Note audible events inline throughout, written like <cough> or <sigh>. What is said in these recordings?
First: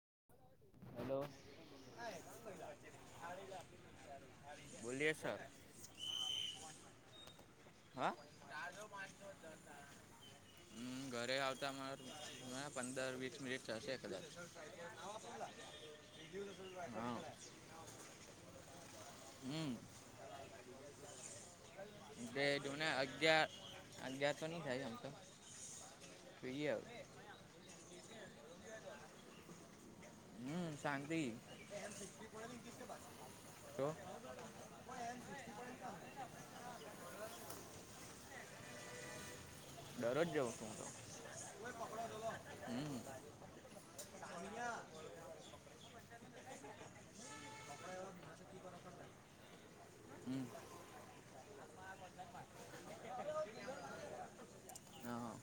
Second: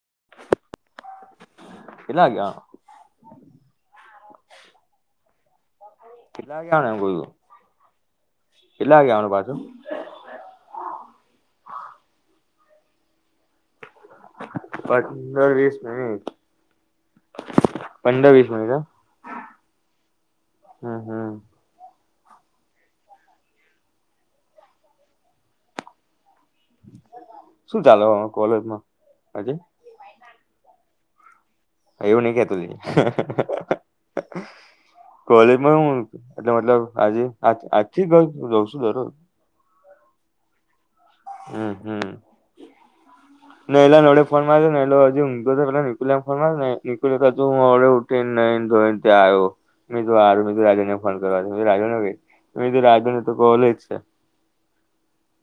<inaudible> Hello કેટલા વાગે બોલએ સર કેટલા ગયાને બોલું કેટલા ગયાને પાછુ હમ ઘરે આવતા મા પંદર વીસ મિનિટ જશે પંદર વીસ મનિટ હા પંદર વીસ મનિટ હ હમ હમ હમ બેઢોને અગયાર અગિયાર તો નહી થાય આમ તો જોઈએ હવે શું ચાલે કોલેજમાં હજી હમ શાંતિ એવું ની કેતો તઈ તો કોલેજમાં હું એટલે મતલબ આજે આજથી ગ હું જઉં છું દરરો દરરોજ જવો છો હમ હમ ને એલા નડે ફોન માર્યો ને એલો હજી ઊંઘતો હતો પેલા નિકુલે એમ ફોન માર્યો ને નિકુલે હજુ હું હવડે ઉઠીને નઈને ધોઈને ત્યાં આવ્યો મેં કીધું હારું હમ મેં કીધું રાજનને ફોન કરવા દે મેં કીધું રાજનને કઈ મેં કીધું રાજનને તો કોલેજ છે હા હા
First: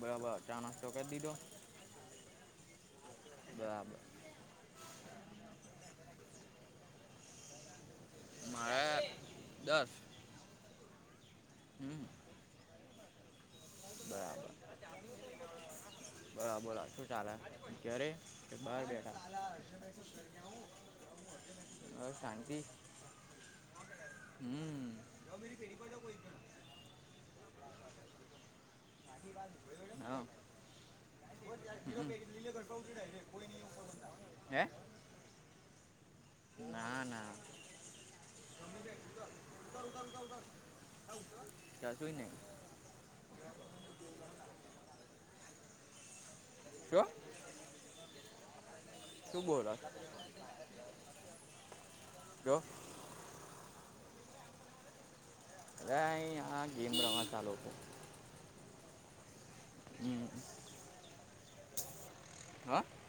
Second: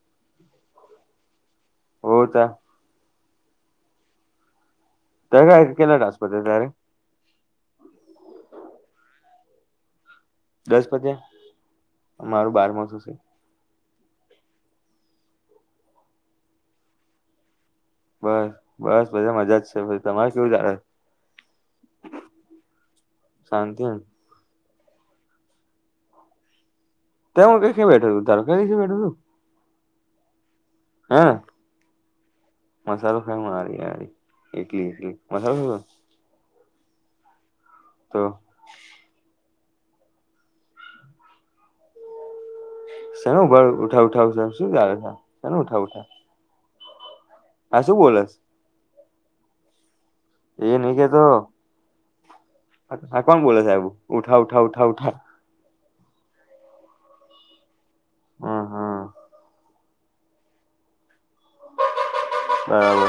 બરાબર ચા નાસ્તો કરી દીધો હો તા બરાબર ત કાય કેટલા ટાસક પતયા તારે મારે દસ દસ હમ પત્યા મારું બારમો થશે બરાબર બરાબર શું ચાલે? ઘેરે બસ કે બાર બસ બેઠા બધા મજા જ છે તમારે કેવું ચાલે બસ શાંતિ શાંતિ. હમ ત હું કઈ બેઠો તું તડકા નીચે બેઠો સુ હા. હા. મસાલો ખાય મારી હારી હે એકલી એકલી મસાલો સ ના ના તો ચશુંય નહી શેનુ ભળ ઉઠાવ ઉઠાવ શું ચ શેનું ઉઠાવ ઉઠાવ શું? આ શું બોલસ શું બોલો એ નઈ કેતો તો હા કોણ બોલે છે હેબું ઉઠા ઉઠા ઉઠા ઉઠા આ અઇ ગેમ રમે સ આ લોકો અ હ હમ હા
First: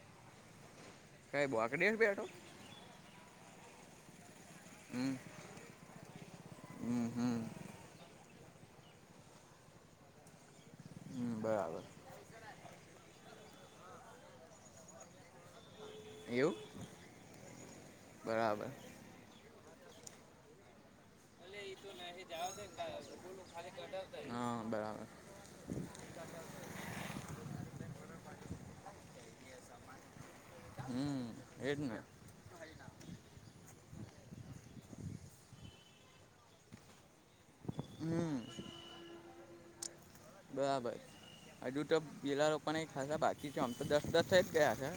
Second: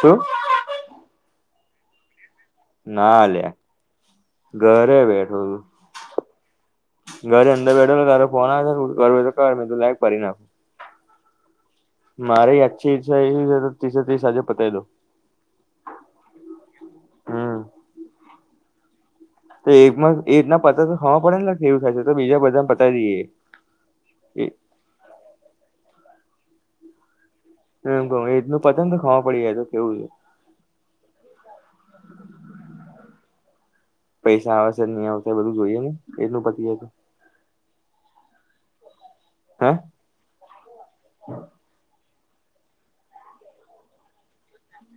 શું? કઈ બોકડે બેઠો ના લ્યા ઘરે હમ બેઠો હમ સુ હમ ઘરે અંદર બેઠો ફોન આવે છે તો મે કીધુ લાય કરી નાખું હમ બરાબર મારે આછી ઈચ્છા એવી છે કે ત્રીસે ત્રીસ આજે પતાઈ દવ એવું બરાબર તો એક્મા એક ના પતે તો ખબર પડેનેલા કેવુ થાય છે તો બીજા બધા પતાવી દઈએ હા બરાબર એમ કહ એકનુ પતે તો ખબર પડે જાય તો કેવું છે હમ એ જ ને <inaudible> પૈસા આવેશે કે નહી આવતા એ બધું જોઈએ ને એટલું પતિ જાય તો હમ હે બરાબર હજુ તો પીલા લોકોને ખાસા બાકી છે ઓમ તો દસ દસ છે જ ગયા છે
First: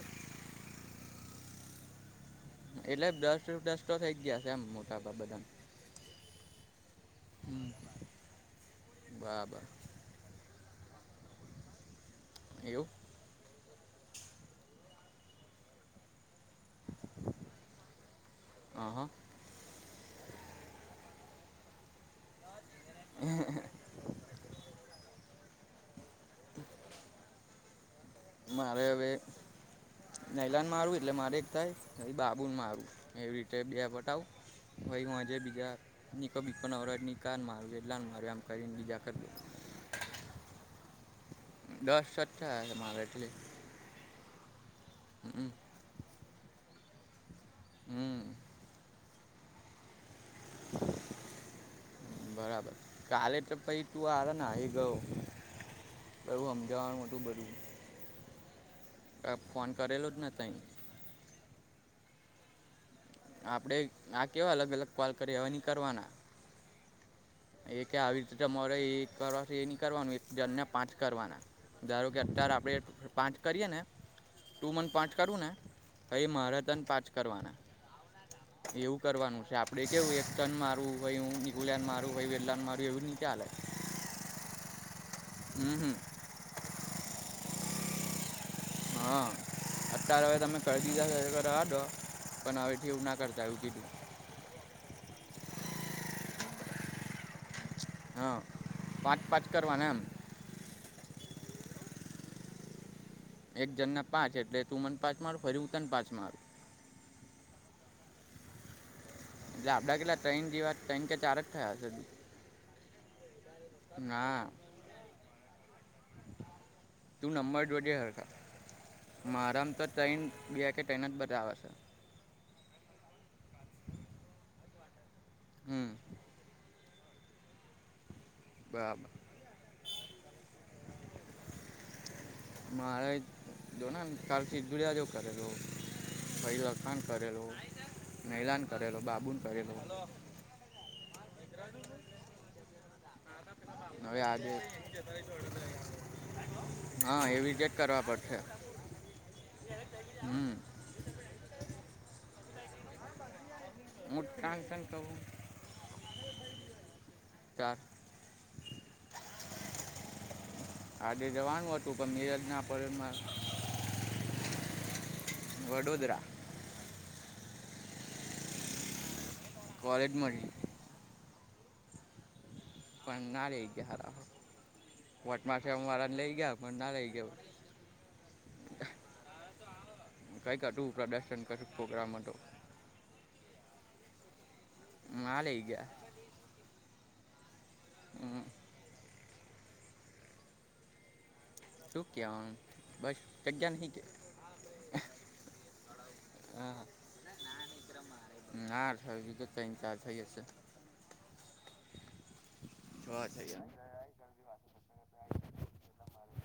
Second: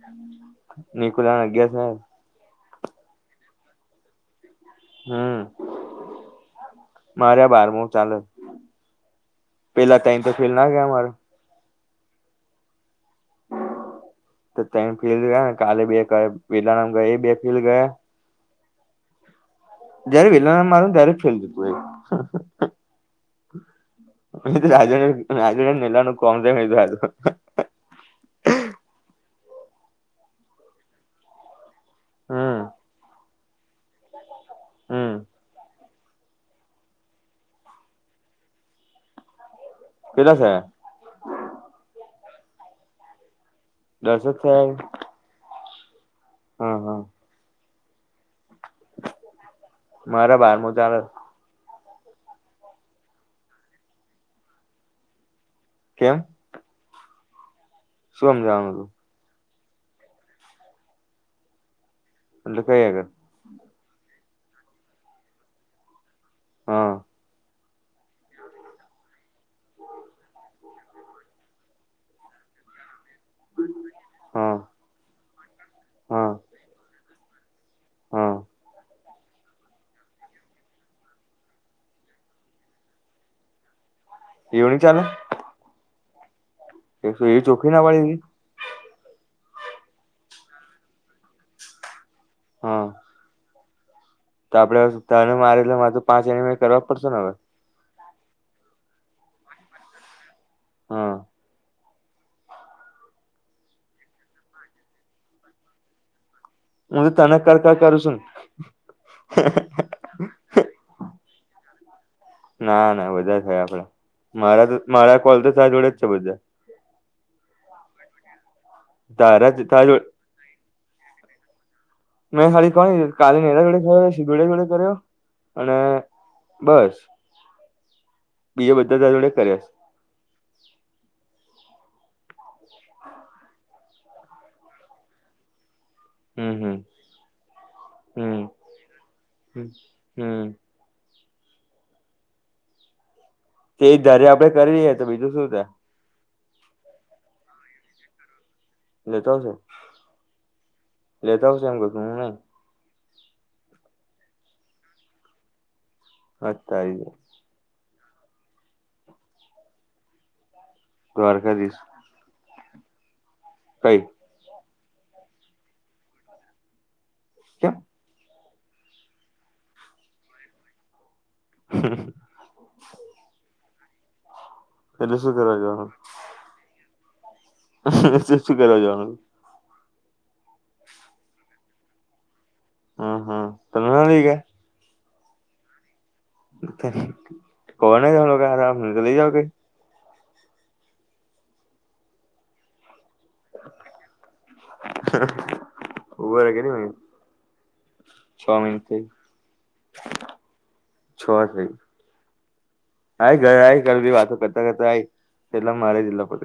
નિકુલયા ના અગિયાર થાયા એટલે દસ દસ તો થઈ ગયા છે એમ મોટા ભાગે હમ બધાને મારે હમ બારમો ચાલે બરાબર પેલા તઈન તો ફેલ ના ગયા માર એવું તો તઈન ફેલ ગયા ને કાલે બે કરયા પેલા ન ગયા એ બે ફેલ ગયા અ હ જયારે પેલાનામા મારુ ત્યારે જ ફેલ જતુ હોય અ તો રાજા <unintelligible> <unintelligible> જ નીલાનું કોમધું હતું મારે હવે નૈલાન મારવું એટલે મારે એક થાય બાબુન હમ મારું એવી રીતે બે ફટાવું ભાઈ હમ હું આજે બી <unintelligible> જાીરત ની ક માર એટલા માર આમ કરીને બીજાર <unintelligible> કેલા થયા વચ્છા મારે એટલે. દસો થયા <unintelligible> હમ. હા હા હમ. મારા બારમો ચારે. બરાબર કાલે તો પછી તું આવે ના હે ગયો. કેમ એવું હમજાવાનું હતું બધું. શું હમજવાનું તું. ત ફોન કરેલો તઈ. અટેલ કઈ આગડ. આપડે આ કેવા અલગ અલગ કોલ કરીએ હવા ન કરવાના. હા. એ કે આવી રીતે તમારે એ કરવા એ ની કરવાનું એક જનને પાંચ કરવાના. ધારો કે અત્યારે આપડે. પાંચ કરીએ ને હા ટુ મન પાંચ કરવું ને હા હાઈ મારે થન પાંચ કરવાના. હા. તુ કરવાનું છે આપડે કેવું એક ટન મારવું <unintelligible> લ મારું વેલા માર એવું ન ચલે એવું નહીં ચાલે. હમ હમ એક શ એવી ચોખી ના વાળી દિદી. હા અત્યારે હવે તમે કર દધા <unintelligible> પણ હા હવે <unintelligible> ના કરતા આવુ કીધ તો આપડે તારે મારે એટલે મારે તો પાંચ એન કરવા જ પડશે ને હવે. હા પાંચ પાંચ કરવાના એમ. હા. એક જણ ને પાંચ એટલે તું મને પાંચ માર ફરી હું તને પાંચ મારું. હુ તને કર કર કરું છુ. એટલે આપડા કેટલા ત્રણ જેવા ત્રણ કે ચાર જ થયા હશે. ના બધા થયા આપડા ના મારા તો મારા કોલ તો ત જોડેજ છે બધા. તું નંબર જોજે <unintelligible> તારા મારામ તો તારા જોડે ત્રણ કે ત્રણ જ બતાવે છે સાડી <unintelligible> કો કાલી રા જોડે કર્યો શિધડિયા જોડે કર્યો અને હમ બસ. બી બરાબર બધા ત જોડે કર્યા છે. મારે જો ને કારચ <unintelligible> દુડિયા જો કરેલો. હમ ભાઈ હમ લખાાન કરેલો હમ મહિલાન કરેલો બાબુને કરેલો. હમ <unintelligible> તે હવે ધારે આપડે આજે. કરી રએ તો બીજું શું ત હા એવીઝેટ કરવા પડશે. લેતા આવશે હમ લેતા આવશે એમ કરતુ હુ નહી. મુટ ટાન્શન કવું <unintelligible> હા તારી જ. આજે જવાનું દ્વારકાધીશ હતું પણ મીરજ ના પડે. કઈ. વડોદરા. કે. કોલેજ મળી. હ ના લઈ એટલે શું કરવા વટમાં જવાનું મારાને લઈ ગયા પણ અમને ના લઈ ગયો શું કરવા જવાનું કઈક હતું પ્રદર્શન કરું પ્રોગ્રામ હત. હમ હમ પંદલીકા. મા લઈ ગયા કોને જા હમ, કે ચ લ જાઓ કે શું કેવાનું બસ ચગગ્યા ન કે ઉભો રે હ કેટલી મિનિટ છ મિનિટ ના થઈ થ વિગતો થઈ જશે છ થઈ. છ હ થઈ ઘરે ગયા આય ઘ બી વાતો કરતા કરતા આય પટલા મારે જલા પ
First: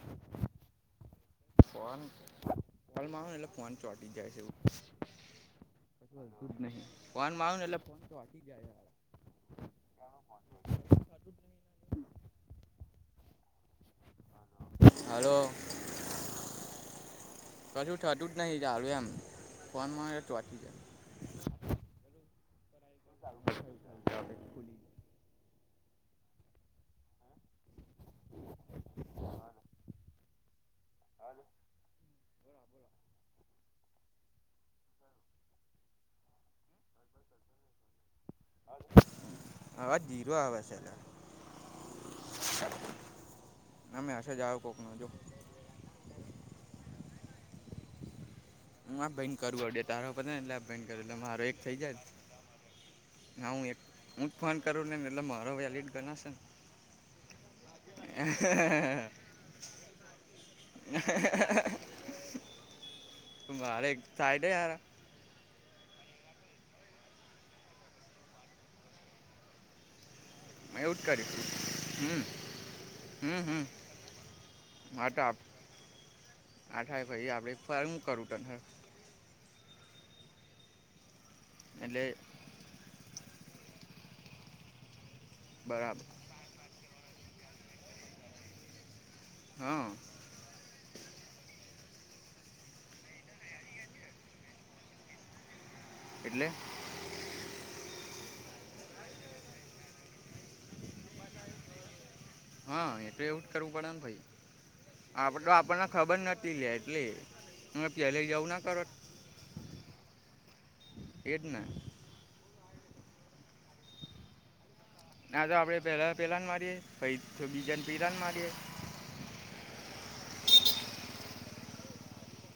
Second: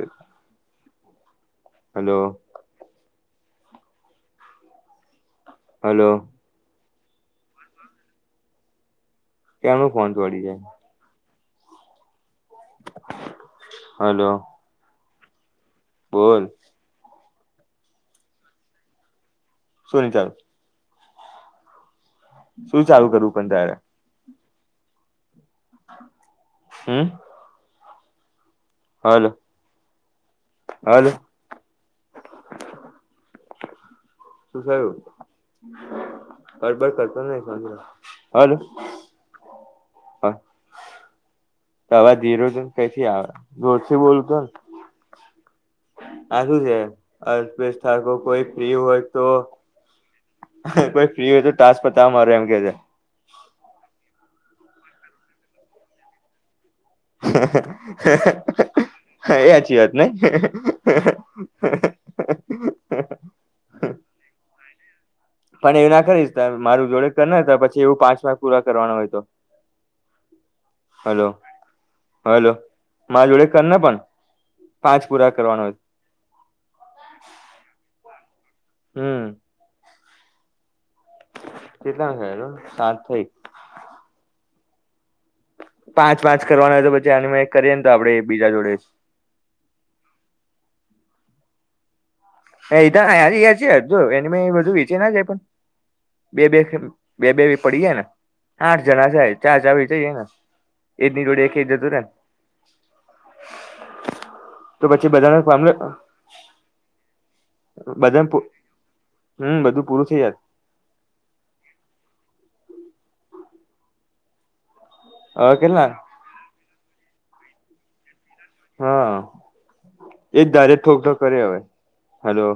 ફનલને એટલે ફોન ચોટી જાય છે એવું હલો ું જ નહી ફોન ને એટલે ફન તો વા જાય કેનું ફહોચ વડી જાય હલો હલો બોલ કશું થતું જ નહી ચાલું એમ ફોન શું નહી ચાલુ તો જ શું ચાલુ કરવું પણ ત્યારે જાય હમ હમ. હાલ હાલ શું થયું હરબર કરતો નહી હલો આવા જીરો આવા છેલા તોવા ધીરોજન કઈથી આવે જોરથી આ બોલતો મેસેજ આવ્યો કોકનો જો આ શું છે અપેશકો કોઈ ફ્રી હોય હું આ તો ભાઈને કરું અડે તારો પતે ને એટલે આ ભાઈને કરું કોઈ ફ્રી હોય તો ટાસ્ક પતાવ મારે એમ કે છે ના હું એક હું જ ફોન કરું ને એટલે મારો વેલિડ ગણાશે ને હ. હા એ સાચી વાત નહ વારે એક સાઈડ યાર પણ એવી ના કરીશ મારું જોડે કર ના પછી એવું પાંચ પાખ પૂરા કરવાનું હોય તો મેં એવું જ હલો કર્યું હમ હલો મા હમ જોડે હમ કરના પણ પાંચ પુરા કરવાનો આઠાઈ ભાઈ આપડે ફું કરું તને હમ. એટલે ચેટલા છે જોસાત થઈ બરાબર પાંચ પાંચ કરવાનો હોય તો પછી આ મે કરીએ ને તો આપડે બીજા જોડે જ હા. હ એધ યાર ય છે જો એને બધું વેચે ના જાય પણ બે એટલે બે બે બેવી પડીએ ને આઠ જણા છે ચાર ચાર વચ ને એદની જોડી એકજ તુંને હા એટ એવું જ કરવું પડેને ભાઈ તો પછી બધાને આપડ તો આપણને ખબર નથી લે એટલે અમે પહેલે બધા જવું ના કરો હમ બધું પૂરું થઇ જત એટ ના ના તો હવે આપડે કેટલા પેલા પેલાને મારીએ પ તો બીજાને પેલા ને મારીએ. હા એજ ધારે થોકઠોક કરે હવે હલો.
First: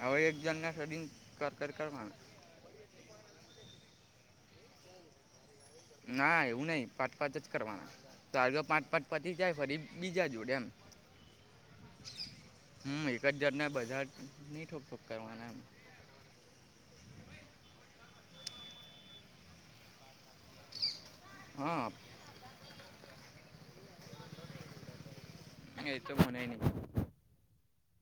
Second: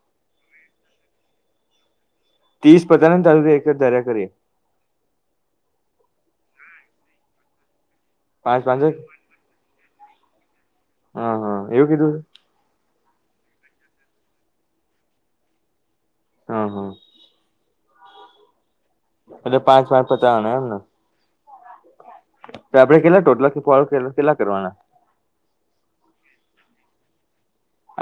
હવે એક જણ ના સડીન કર કર કર મા. ત્રીસ પતાને ચાલુ એક ધર્યા કરી. ના એવું નહીિ પાંચ પાંચ જ કરવાના તો આગે પાંચ પાંચ પાચી જાય ફરી બીજા જોડે એમ. હા હા એવું કીધું છે. બજાર ના બધાર નની ઠોક કરવાના એમ. હા હા. એટલે પાંચ પાંચ પતાવાના એમને. હા. તો આપડે કેટલા ટોટલા કે ફળું કેલા કેટલા કરવાના. એતો મને ન.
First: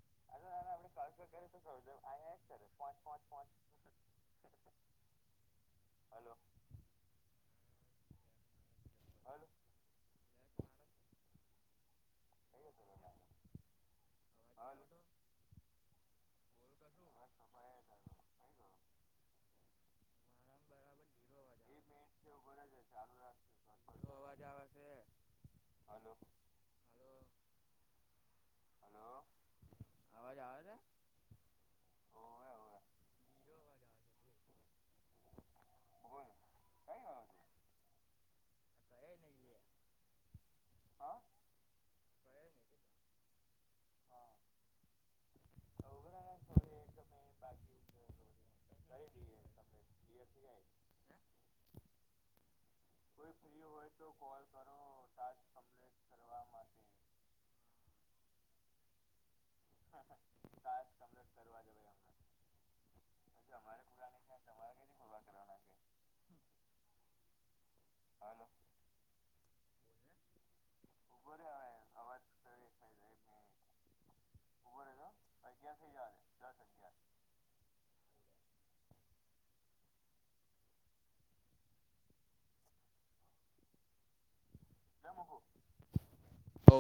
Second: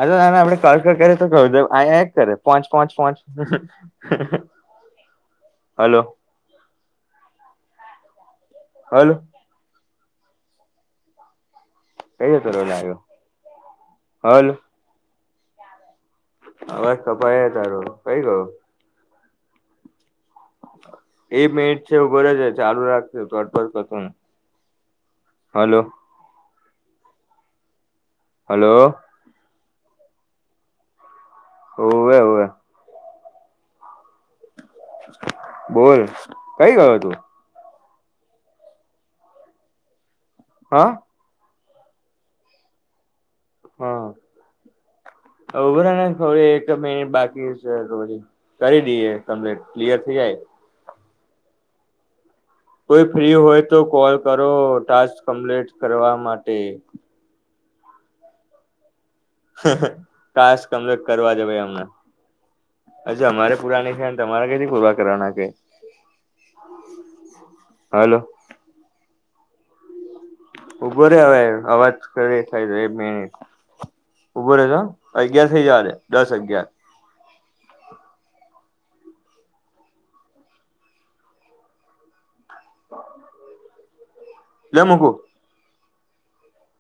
ના આપડે કળક કરે તો ક આય આય કરે પોચ પોહચ પોચ. હલો. હલો. કઈ જતો આવ્યો હલો. અવાજ કપાઈ તારો કઈ ગયો. અવાજ આવે છે <unintelligible> હલો. હલો. અવાજ આવે છે. હોવે હોવે. બોલ કઈ ગયો તું. <inaudible> હા. હા. ઉભોરા ને ખડી એક મિનિટ બાકી છે તો પછી કરી દઈએ કમ્લેટ ક્લિયર થઈ જાય. કોઈ ફ્રી હોય તો કોલ કરો ટાસ્ક કમ્પ્લીટ કરવા માટે. કાસ કમરે કરવા જ ભાઈ અમને. હજુ અમારે પુરાની છે તમારે કઈથી પુરવા કરવાના કે. હલો. ઉભો ર હવે અવાજ કર થાય એક મિનિટ. ઉભો રહેશે અગિયાર થઇ જલે દસ અગયાર. <unintelligible> લે મકું. હો.